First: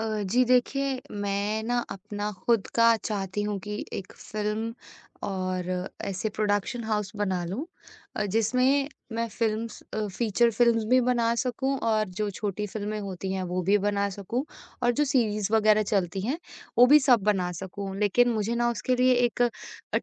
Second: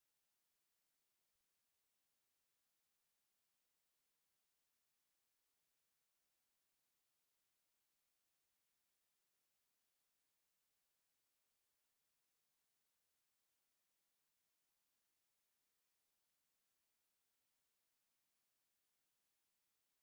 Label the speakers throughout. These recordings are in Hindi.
Speaker 1: जी देखिए, मैं ना अपना खुद का चाहती हूँ कि एक फ़िल्म और ऐसे प्रोडक्शन हाउस बना लूँ, जिसमें मैं फ़िल्म्स, फ़ीचर फ़िल्म्स भी बना सकूँ, और जो छोटी फ़िल्में होती हैं वो भी बना सकूँ, और जो सीरीज़ वग़ैरह चलती हैं, वो भी सब बना सकूँ। लेकिन मुझे ना उसके लिए एक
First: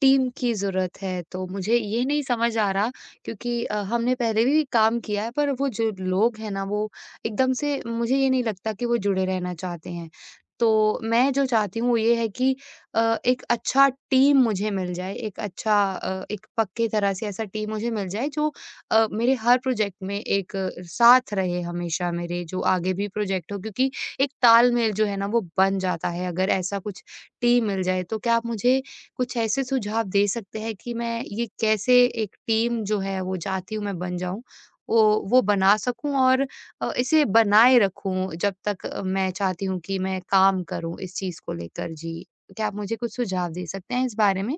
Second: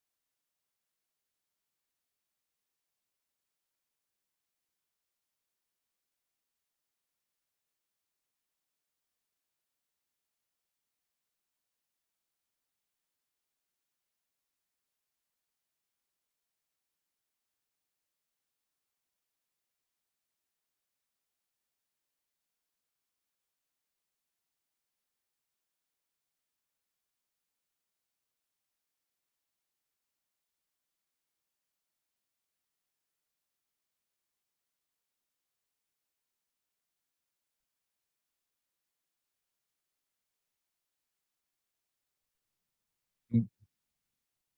Speaker 1: टीम की ज़रूरत है, तो मुझे ये नहीं समझ आ रहा, क्योंकि हमने पहले भी काम किया है, पर वो जो लोग हैं ना, वो एकदम से मुझे ये नहीं लगता कि वो जुड़े रहना चाहते हैं। तो मैं जो चाहती हूँ वो ये है कि एक अच्छा टीम मुझे मिल जाए, एक अच्छा, एक पक्के तरह से ऐसा टीम मुझे मिल जाए, जो मेरे हर प्रोजेक्ट में एक साथ रहे हमेशा मेरे, जो आगे भी प्रोजेक्ट हो, क्योंकि एक तालमेल जो है ना वो बन जाता है, अगर ऐसा कुछ टीम मिल जाए। तो क्या आप मुझे कुछ ऐसे सुझाव दे सकते हैं कि मैं ये कैसे एक टीम जो है वो चाहती हूँ मैं बन जाऊँ, वो वो बना सकूँ, और इसे बनाए रखूँ जब तक मैं चाहती हूँ कि मैं काम करूँ इस चीज़ को लेकर? जी, क्या आप मुझे कुछ
Speaker 2: हुँ,
Speaker 1: सुझाव दे सकते हैं इस बारे में?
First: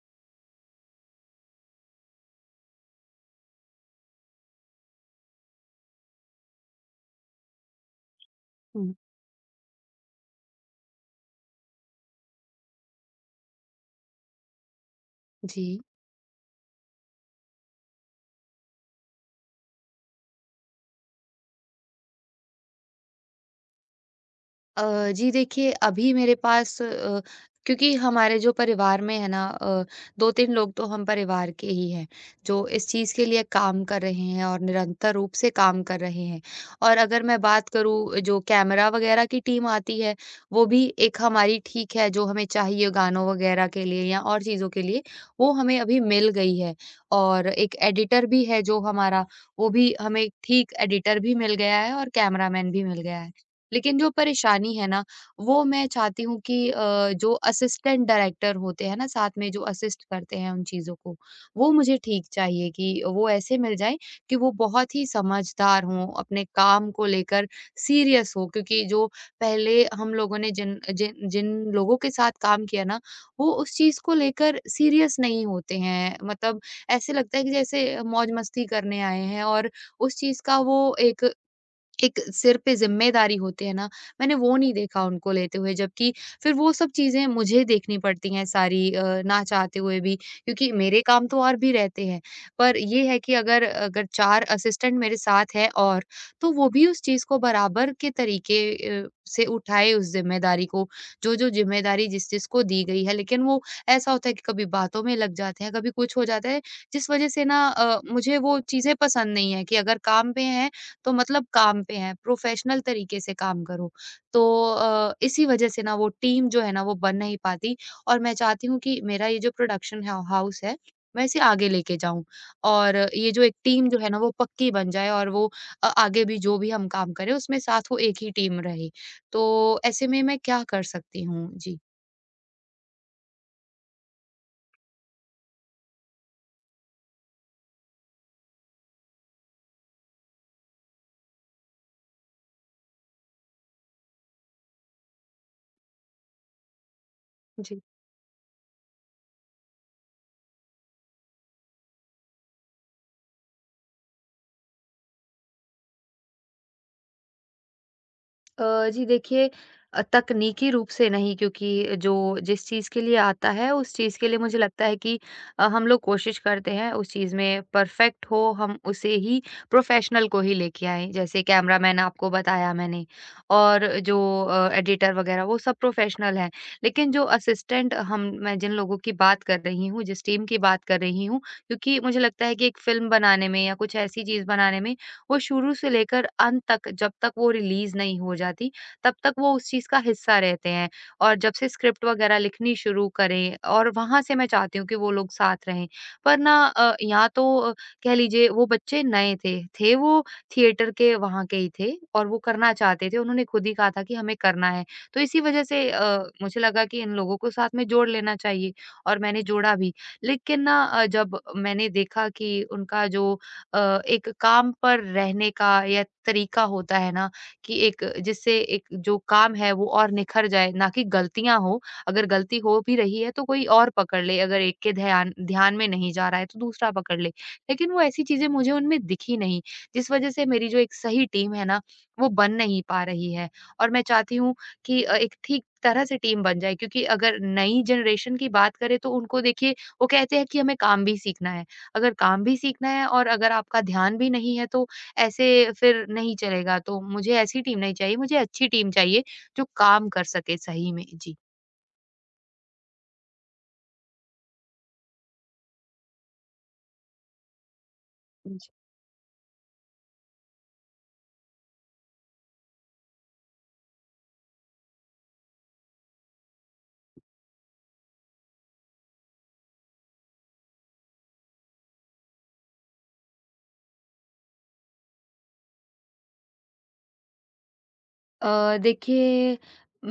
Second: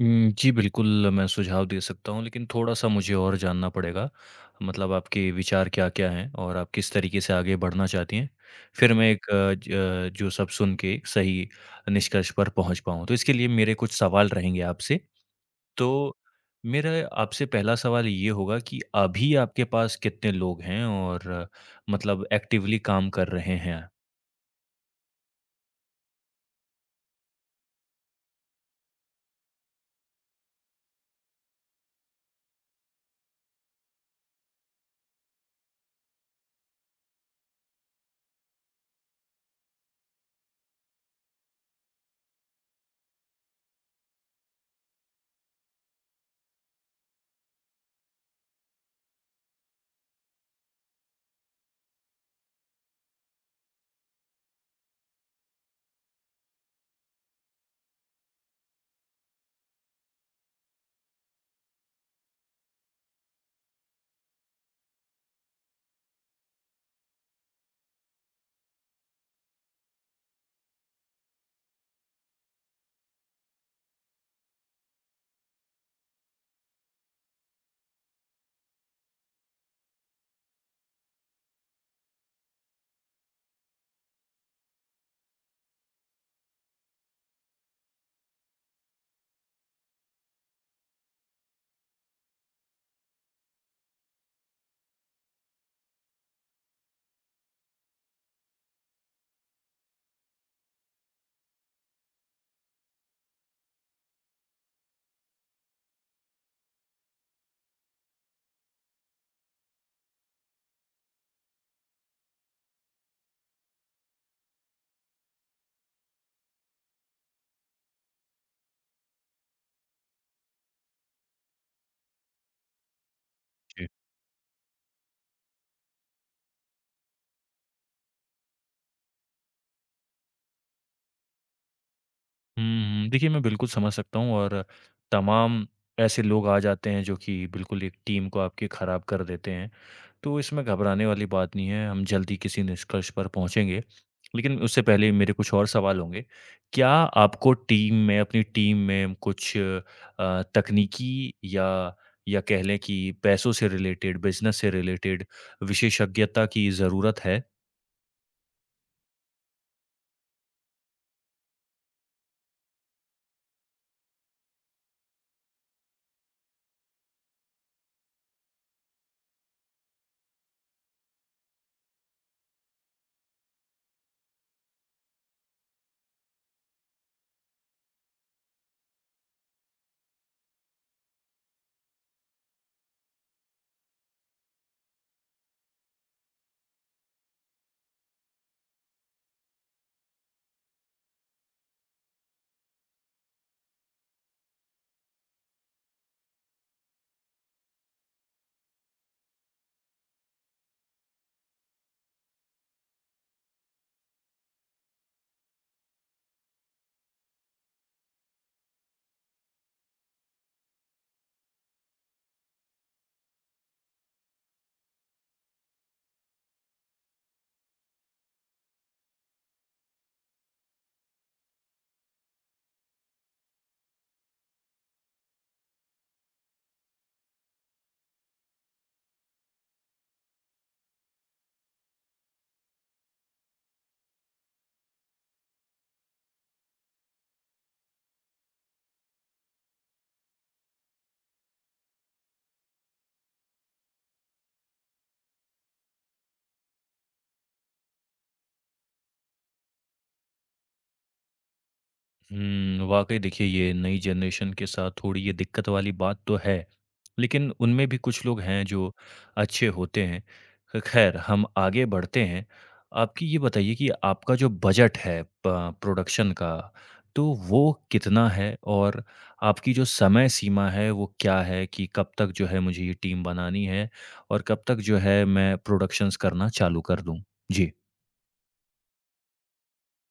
Speaker 2: हुँ, जी, बिल्कुल मैं सुझाव दे सकता हूँ, लेकिन थोड़ा-सा मुझे और जानना पड़ेगा। मतलब आपके विचार क्या-क्या हैं और आप किस तरीके से आगे बढ़ना चाहती हैं?
Speaker 1: हुँ।
Speaker 2: फिर मैं एक जो सब सुन के एक सही निष्कर्ष पर पहुँच पाऊँ। तो इसके लिए मेरे कुछ सवाल रहेंगे आपसे।
Speaker 1: जी।
Speaker 2: तो मेरा आपसे पहला सवाल ये होगा कि अभी आपके पास कितने लोग हैं और मतलब एक्टिवली काम कर रहे हैं?
Speaker 1: जी देखिए, अभी मेरे पास, क्योंकि हमारे जो परिवार में है ना, 2-3 लोग तो हम परिवार के ही हैं, जो इस चीज़ के लिए काम कर रहे हैं और निरंतर रूप से काम कर रहे हैं। और अगर मैं बात करूँ जो कैमरा वगैरह की टीम आती है, वो भी एक हमारी ठीक है, जो हमें चाहिए गानों वगैरह के लिए या और चीज़ों के लिए, वो हमें अभी मिल गई है। और एक एडिटर भी है जो हमारा, वो भी हमें ठीक एडिटर भी मिल गया है, और कैमरामैन भी मिल गया है। लेकिन जो परेशानी है ना, वो मैं चाहती हूँ कि जो असिस्टेंट डायरेक्टर होते हैं ना, साथ में जो असिस्ट करते हैं उन चीज़ों को, वो मुझे ठीक चाहिए कि वो ऐसे मिल जाएँ कि वो बहुत ही समझदार हों, अपने काम को लेकर सीरियस हो, क्योंकि जो पहले हम लोगों ने जिन जिन जिन लोगों के साथ काम किया ना, वो उस चीज़ को लेकर सीरियस नहीं होते हैं। मतलब ऐसे लगता है कि जैसे मौज-मस्ती करने आए हैं, और उस चीज़ का वो एक एक सिर पे ज़िम्मेदारी होती है ना, मैंने वो नहीं देखा उनको लेते हुए, जबकि फिर वो सब चीज़ें मुझे देखनी पड़ती हैं सारी, ना चाहते हुए भी, क्योंकि मेरे काम तो और भी रहते हैं। पर ये है कि अगर अगर 4 असिस्टेंट मेरे साथ हैं और, तो वो भी उस चीज़ को बराबर के तरीके से उठाए उस ज़िम्मेदारी को, जो-जो ज़िम्मेदारी जिस-जिस को दी गई है। लेकिन वो ऐसा होता है कि कभी बातों में लग जाते हैं, कभी कुछ हो जाता है, जिस वज़ह से ना, मुझे वो चीज़ें पसंद नहीं है कि अगर काम पे हैं, तो मतलब काम पे हैं, प्रोफेशनल तरीके से काम करो। तो इसी वजह से ना वो टीम जो है ना वो बन नहीं पाती, और मैं चाहती हूँ कि मेरा ये जो प्रोडक्शन हाउस है, मैं इसे आगे लेके जाऊँ, और ये जो एक टीम जो है ना वो पक्की बन जाए, और वो आगे भी जो भी हम काम करें उसमें साथ वो एक ही टीम रहे। तो ऐसे में मैं क्या कर सकती हूँ? जी।
Speaker 2: हुँ, हुँ। देखिए, मैं बिल्कुल समझ सकता हूँ और तमाम ऐसे लोग आ जाते हैं जो कि बिल्कुल एक टीम को आपकी ख़राब कर देते हैं। तो इसमें घबराने वाली बात नहीं है, हम जल्दी किसी निष्कर्ष पर पहुँचेंगे। लेकिन उससे पहले मेरे कुछ और सवाल होंगे। क्या आपको
Speaker 1: जी।
Speaker 2: टीम में अपनी टीम में कुछ तकनीकी या कह लें कि पैसों से रिलेटेड, बिज़नेस से रिलेटेड विशेषज्ञता की ज़रूरत है?
Speaker 1: जी देखिए, तकनीकी रूप से नहीं, क्योंकि जो जिस चीज़ के लिए आता है उस चीज़ के लिए मुझे लगता है कि हम लोग कोशिश करते हैं उस चीज़ में परफेक्ट हो, हम उसे ही प्रोफेशनल को ही लेके आए, जैसे कैमरामैन आपको बताया मैंने, और जो एडिटर वगैरह वो सब प्रोफेशनल हैं। लेकिन जो असिस्टेंट हम, मैं जिन लोगों की बात कर रही हूँ, जिस टीम की बात कर रही हूँ, क्योंकि मुझे लगता है कि एक फिल्म बनाने में या कुछ ऐसी चीज़ बनाने में, वो शुरू से लेकर अंत तक जब तक वो रिलीज़ नहीं हो जाती, तब तक वो उस चीज़ का हिस्सा रहते हैं। और जब से स्क्रिप्ट वगैरह लिखनी शुरू करें, और वहाँ से मैं चाहती हूँ कि वो लोग साथ रहें। पर ना, यहाँ तो, कह लीजिए वो बच्चे नए थे वो थिएटर के वहाँ के ही थे, और वो करना चाहते थे, उन्होंने खुद ही कहा था कि हमें करना है। तो इसी वज़ह से मुझे लगा कि इन लोगों को साथ में जोड़ लेना चाहिए, और मैंने जोड़ा भी। लेकिन ना, जब मैंने देखा कि उनका जो एक काम पर रहने का या तरीका होता है ना, कि एक जिससे एक जो काम है वो और निखर जाए, ना कि गलतियां हो, अगर गलती हो भी रही है तो कोई और पकड़ ले, अगर एक के ध्यान ध्यान में नहीं जा रहा है तो दूसरा पकड़ ले, लेकिन वो ऐसी चीजें मुझे उनमें दिखी नहीं, जिस वजह से मेरी जो एक सही टीम है ना, वो बन नहीं पा रही है, और मैं चाहती हूँ कि एक ठीक तरह से टीम बन जाए, क्योंकि अगर नई जनरेशन की बात करें तो उनको देखिए, वो कहते हैं कि हमें काम भी सीखना है, अगर काम भी सीखना है और अगर आपका ध्यान भी नहीं है, तो ऐसे फिर नहीं चलेगा। तो मुझे ऐसी टीम नहीं चाहिए, मुझे अच्छी टीम चाहिए जो काम कर सके सही में। जी।
Speaker 2: हुँ, वाक़ई देखिए ये नई जनरेशन के साथ थोड़ी ये दिक्कत वाली बात तो है। लेकिन उनमें भी कुछ लोग हैं जो अच्छे होते हैं। ख ख़ैर हम आगे बढ़ते हैं। आपकी ये बताइए कि आपका जो बजट है प प्रोडक्शन का, तो वो कितना है? और आपकी जो समय सीमा है वो क्या है कि कब तक जो है मुझे ये टीम बनानी है और कब तक जो है मैं प्रोडक्शंस करना चालू कर दूँ?
Speaker 1: देखिए,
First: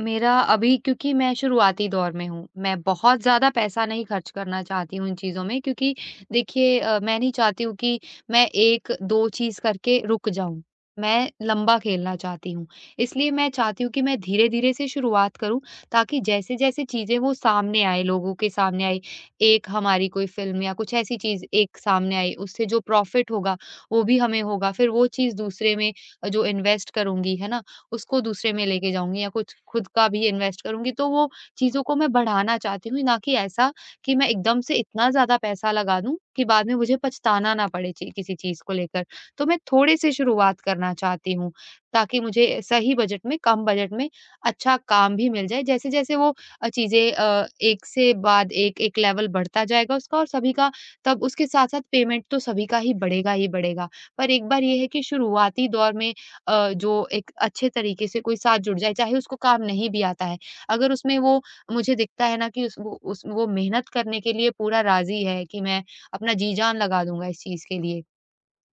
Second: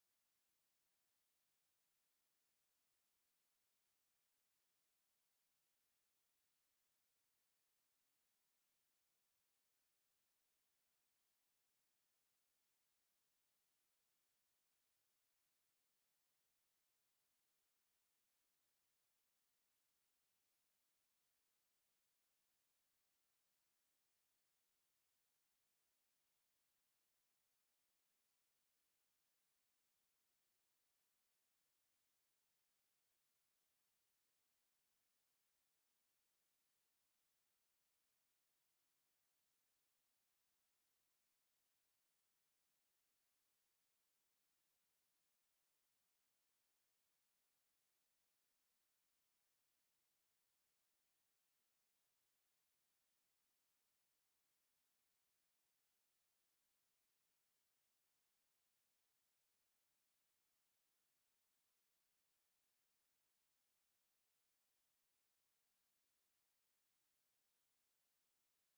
Speaker 1: मेरा अभी, क्योंकि मैं शुरुआती दौर में हूँ, मैं बहुत ज़्यादा पैसा नहीं खर्च करना चाहती हूँ इन चीज़ों में, क्योंकि देखिए, मैं नहीं चाहती हूँ कि मैं 1-2 चीज़ करके रुक जाऊँ। मैं लंबा खेलना चाहती हूँ, इसलिए मैं चाहती हूँ कि मैं धीरे-धीरे से शुरुआत करूँ, ताकि जैसे-जैसे चीज़ें वो सामने आए, लोगों के सामने आई, एक हमारी कोई फ़िल्म या कुछ ऐसी चीज़ एक सामने आई, उससे जो प्रॉफ़िट होगा, वो भी हमें होगा, फिर वो चीज़ दूसरे में जो इन्वेस्ट करूँगी, है ना? उसको दूसरे में लेके जाऊँगी, या कुछ खुद का भी इन्वेस्ट करूँगी, तो वो चीज़ों को मैं बढ़ाना चाहती हूँ, ना कि ऐसा कि मैं एकदम से इतना ज़्यादा पैसा लगा दूँ कि बाद में मुझे पछताना ना पड़े ची किसी चीज़ को लेकर। तो मैं थोड़े से शुरुआत करना चाहती हूँ, ताकि मुझे सही बजट में, कम बजट में अच्छा काम भी मिल जाए। जैसे-जैसे वो चीज़ें, एक से बाद एक, एक लेवल बढ़ता जाएगा उसका और सभी का, तब उसके साथ-साथ पेमेंट तो सभी का ही बढ़ेगा ही बढ़ेगा। पर एक बार ये है कि शुरुआती दौर में जो एक अच्छे तरीके से कोई साथ जुड़ जाए, चाहे उसको काम नहीं भी आता है। अगर उसमें वो मुझे दिखता है ना कि उस वो मेहनत करने के लिए पूरा राज़ी है कि मैं अपना जी-जान लगा दूँगा इस चीज़ के लिए,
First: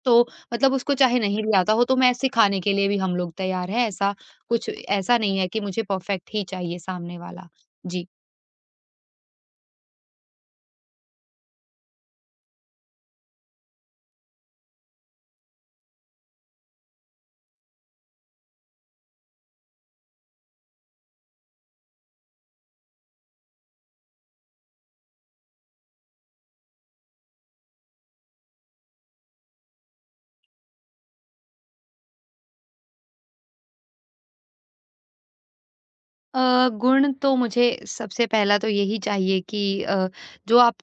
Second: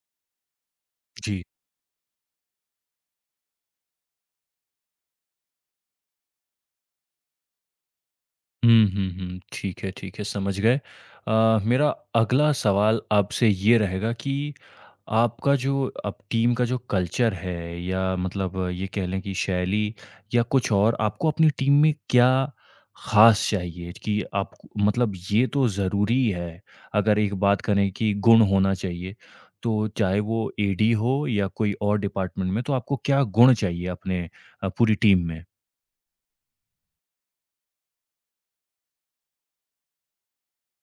Speaker 1: तो मतलब उसको चाहे नहीं
Speaker 2: जी।
Speaker 1: भी आता हो, तो मैं सिखाने के लिए भी हम लोग तैयार हैं। ऐसा कुछ ऐसा नहीं है कि मुझे परफ़ेक्ट ही चाहिए सामने वाला। जी।
Speaker 2: हुँ, हुँ, हुँ। ठीक है, समझ गए। मेरा अगला सवाल आपसे ये रहेगा कि आपका जो अब टीम का जो कल्चर है या मतलब ये कह लें कि शैली या कुछ और, आपको अपनी टीम में क्या ख़ास चाहिए कि आप मतलब ये तो ज़रूरी है, अगर एक बात करें कि गुण होना चाहिए, तो चाहे वो एडी हो या कोई और डिपार्टमेंट में, तो आपको क्या गुण चाहिए अपने पूरी टीम में?
Speaker 1: गुण तो मुझे सबसे पहला तो यही चाहिए कि जो आप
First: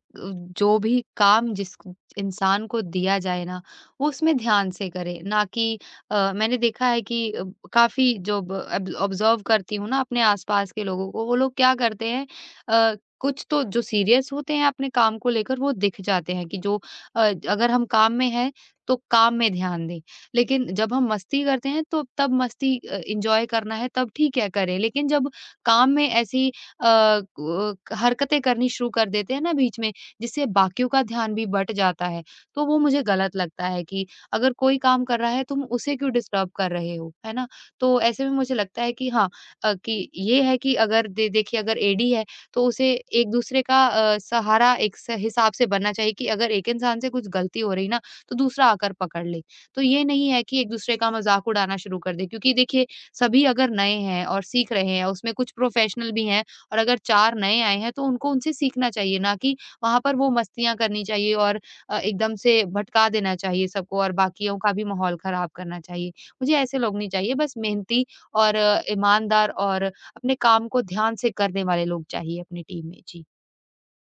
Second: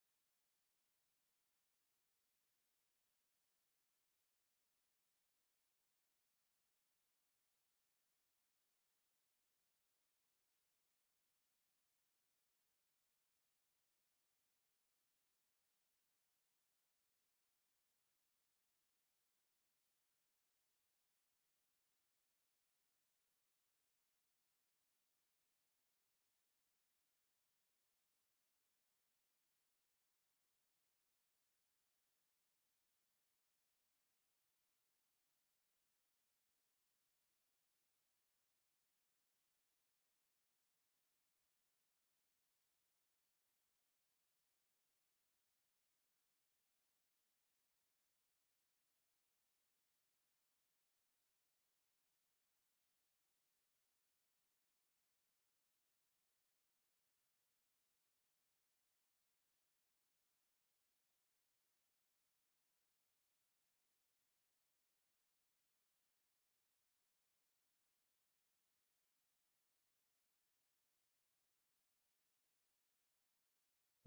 Speaker 1: जो भी काम जिस इंसान को दिया जाए ना, वो उसमें ध्यान से करे, ना कि मैंने देखा है कि काफी जो ऑब्जर्व करती हूँ ना अपने आसपास के लोगों को, वो लोग क्या करते हैं, अ, कुछ तो जो सीरियस होते हैं अपने काम को लेकर, वो दिख जाते हैं कि जो, अगर हम काम में हैं तो काम में ध्यान दें, लेकिन जब हम मस्ती करते हैं तो तब मस्ती इंजॉय करना है, तब ठीक है करें, लेकिन जब काम में ऐसी अ, क हरकतें करनी शुरू कर देते हैं ना बीच में, जिससे बाकियों का ध्यान भी बँट जाता है। तो वो मुझे गलत लगता है कि अगर कोई काम कर रहा है, तुम उसे क्यों डिस्टर्ब कर रहे हो, है ना? तो ऐसे में मुझे लगता है कि हाँ, कि ये है कि अगर दे देखिए अगर एडी है, तो उसे एक-दूसरे का सहारा एक स हिसाब से बनना चाहिए कि अगर एक इंसान से कुछ गलती हो रही ना, तो दूसरा आकर पकड़ ले। तो ये नहीं है कि एक-दूसरे का मज़ाक उड़ाना शुरू कर दे, क्योंकि देखिए सभी अगर नए हैं और सीख रहे हैं, उसमें कुछ प्रोफेशनल भी हैं, और अगर 4 नए आए हैं, तो उनको उनसे सीखना चाहिए, ना कि वहाँ पर वो मस्तियाँ करनी चाहिए, और एकदम से भटका देना चाहिए सबको, और बाकियों का भी माहौल खराब करना चाहिए। मुझे ऐसे लोग नहीं चाहिए, बस मेहनती और ईमानदार और अपने काम को ध्यान से करने वाले लोग चाहिए अपनी टीम में। जी।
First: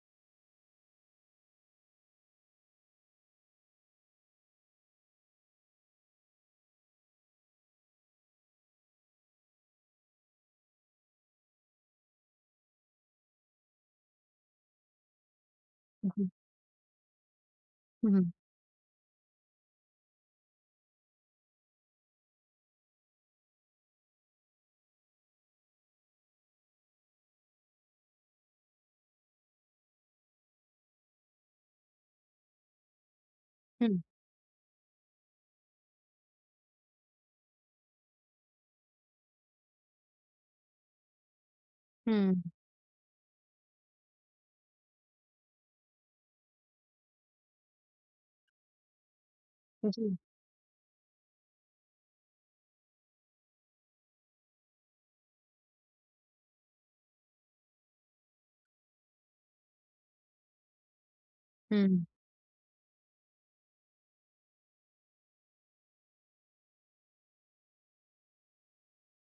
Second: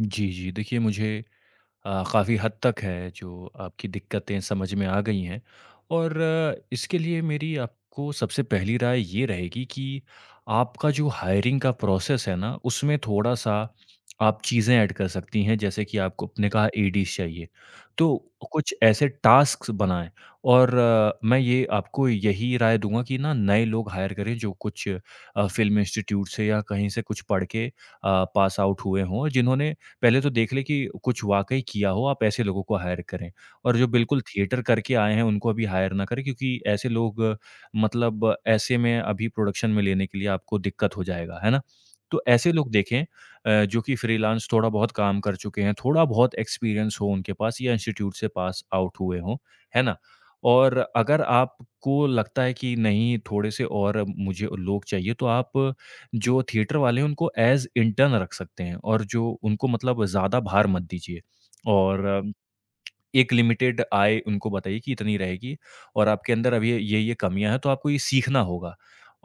Speaker 2: जी, जी, देखिए मुझे काफ़ी हद तक है जो आपकी दिक्कतें समझ में आ गई हैं और इसके लिए मेरी आपको सबसे पहली राय ये रहेगी कि आपका जो हायरिंग का प्रोसेस है ना उसमें थोड़ा सा आप चीज़ें ऐड कर सकती हैं जैसे कि आपको
Speaker 1: जी।
Speaker 2: अपने कहा एडीज चाहिए
Speaker 1: हुँ,
Speaker 2: तो
Speaker 1: हुँ,
Speaker 2: कुछ ऐसे टास्क बनाएं और मैं ये आपको यही राय दूंगा कि ना नए लोग हायर करें जो कुछ फिल्म इंस्टीट्यूट से या कहीं से कुछ पढ़ के पास आउट हुए हों और जिन्होंने पहले तो देख लें कि कुछ वाक़ई किया हो, आप ऐसे लोगों को हायर करें। और जो
Speaker 1: हुँ,
Speaker 2: बिल्कुल थिएटर करके आए हैं, उनको अभी हायर ना करें क्योंकि ऐसे लोग मतलब ऐसे में अभी प्रोडक्शन में लेने के लिए आपको दिक्कत हो जाएगा, है ना? तो ऐसे लोग देखें जो कि फ्रीलांस थोड़ा बहुत काम कर चुके हैं, थोड़ा बहुत एक्सपीरियंस हो उनके पास या इंस्टीट्यूट से पास आउट हुए हों, है ना?
Speaker 1: जी।
Speaker 2: और अगर आपको लगता है कि नहीं थोड़े से और मुझे लोग चाहिए तो आप जो थिएटर वाले हैं उनको एज़ इंटर्न रख सकते हैं और जो उनको मतलब ज़्यादा भार मत दीजिए
Speaker 1: हुँ,
Speaker 2: और एक लिमिटेड आय उनको बताइए कि इतनी रहेगी और आपके अंदर अब ये कमियाँ हैं तो आपको ये सीखना होगा।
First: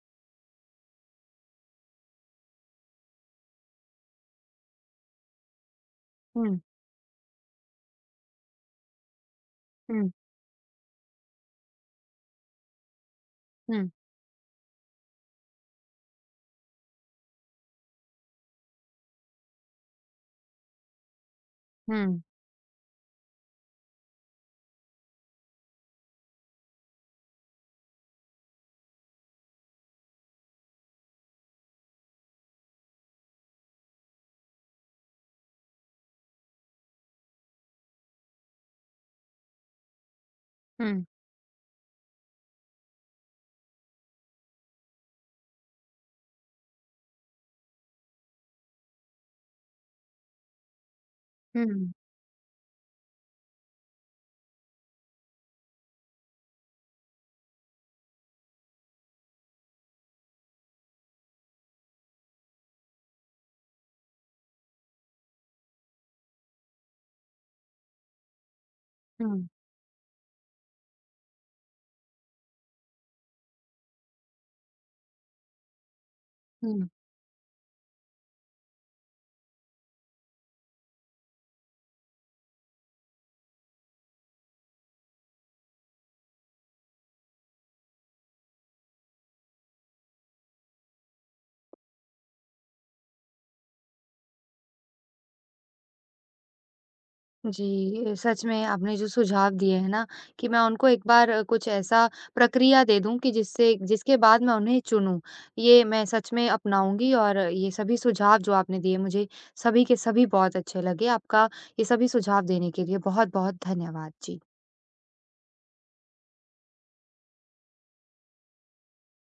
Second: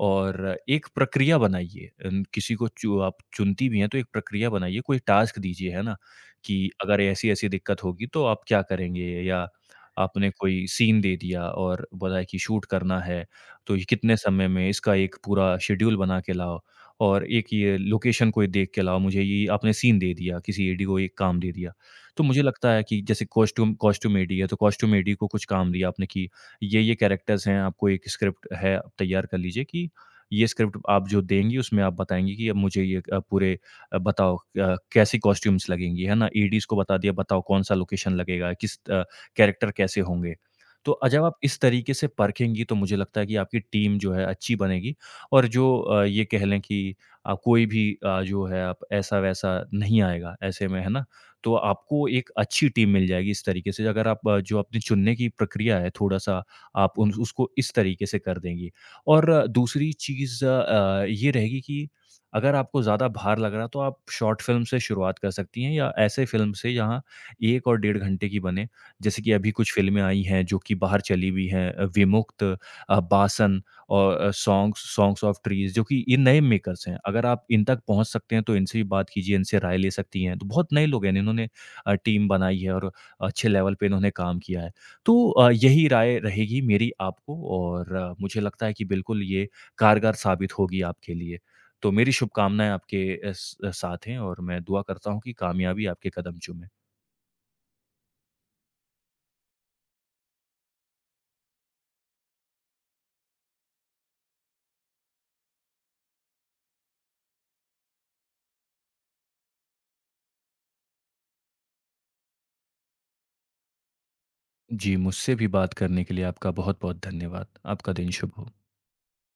Speaker 2: और एक प्रक्रिया बनाइए अन किसी को चु आप चुनती भी हैं तो एक प्रक्रिया बनाइए, कोई टास्क दीजिए, है ना?
Speaker 1: हुँ,
Speaker 2: कि अगर ऐसी-ऐसी दिक्कत होगी तो आप क्या करेंगे या
Speaker 1: हुँ,
Speaker 2: आपने कोई सीन दे दिया और बताया कि शूट करना है, तो ये
Speaker 1: हुँ,
Speaker 2: कितने समय में इसका एक पूरा शेड्यूल बना के लाओ और एक ये लोकेशन कोई देख के लाओ मुझे ये आपने सीन दे दिया, किसी एडी को एक काम दे दिया।
Speaker 1: हुँ,
Speaker 2: तो मुझे लगता है कि जैसे कॉस्ट्यूमेडी है, तो कॉस्ट्यूमेडी को कुछ काम दिया आपने कि ये-ये कैरेक्टर्स हैं, आपको एक स्क्रिप्ट है, आप तैयार कर लीजिए कि ये स्क्रिप्ट आप जो देंगी, उसमें आप बताएँगी कि अब मुझे ये पूरे बताओ कैसी कॉस्ट्यूम्स लगेंगी, है ना? एडीज़ को बता दिया, बताओ कौन-सा लोकेशन लगेगा, किस कैरेक्टर कैसे होंगे। तो
Speaker 1: हुँ,
Speaker 2: जब आप इस तरीके से परखेंगी, तो मुझे लगता है कि आपकी टीम जो है अच्छी बनेगी और जो ये कह लें कि कोई भी जो है आप ऐसा-वैसा नहीं आएगा ऐसे में, है ना? तो
Speaker 1: हुँ,
Speaker 2: आपको एक अच्छी टीम मिल जाएगी इस तरीके से अगर आप जो अपनी चुनने की प्रक्रिया है थोड़ा-सा आप उन उसको इस तरीके से कर देंगी। और दूसरी चीज़ ये रहेगी कि अगर आपको ज़्यादा भार लग रहा है तो आप शॉर्ट फ़िल्म से शुरुआत कर सकती हैं या ऐसे फ़िल्म से जहाँ 1 और डेढ़ घंटे की बने। जैसे कि
Speaker 1: हुँ,
Speaker 2: अभी कुछ फ़िल्में आई हैं जो कि बाहर चली हुई हैं विमुक्त, बासन और सॉन्ग्स सॉन्ग्स ऑफ ट्रीज़ जो कि ये नए
Speaker 1: हुँ।
Speaker 2: मेकर्स हैं। अगर आप इन तक पहुँच सकते हैं, तो इनसे भी बात कीजिए, इनसे राय ले सकती हैं। तो बहुत नए लोग हैं, इन्होंने टीम बनाई है और अच्छे लेवल पे इन्होंने काम किया है। तो यही राय रहेगी मेरी आपको और मुझे लगता है कि बिल्कुल ये कारगर साबित होगी आपके लिए। तो मेरी शुभकामनाएँ आपके इस साथ हैं और मैं दुआ करता हूँ कि कामयाबी आपके कदम चूमे।
Speaker 1: जी, सच में आपने जो सुझाव दिए हैं ना कि मैं उनको एक बार कुछ ऐसा प्रक्रिया दे दूँ कि जिससे जिसके बाद मैं उन्हें चुनूँ। ये मैं सच में अपनाऊँगी, और ये सभी सुझाव जो आपने दिए मुझे, सभी के सभी बहुत अच्छे लगे। आपका ये सभी सुझाव देने के लिए बहुत-बहुत धन्यवाद। जी।
Speaker 2: जी, मुझसे भी बात करने के लिए आपका बहुत-बहुत धन्यवाद। आपका दिन शुभ हो।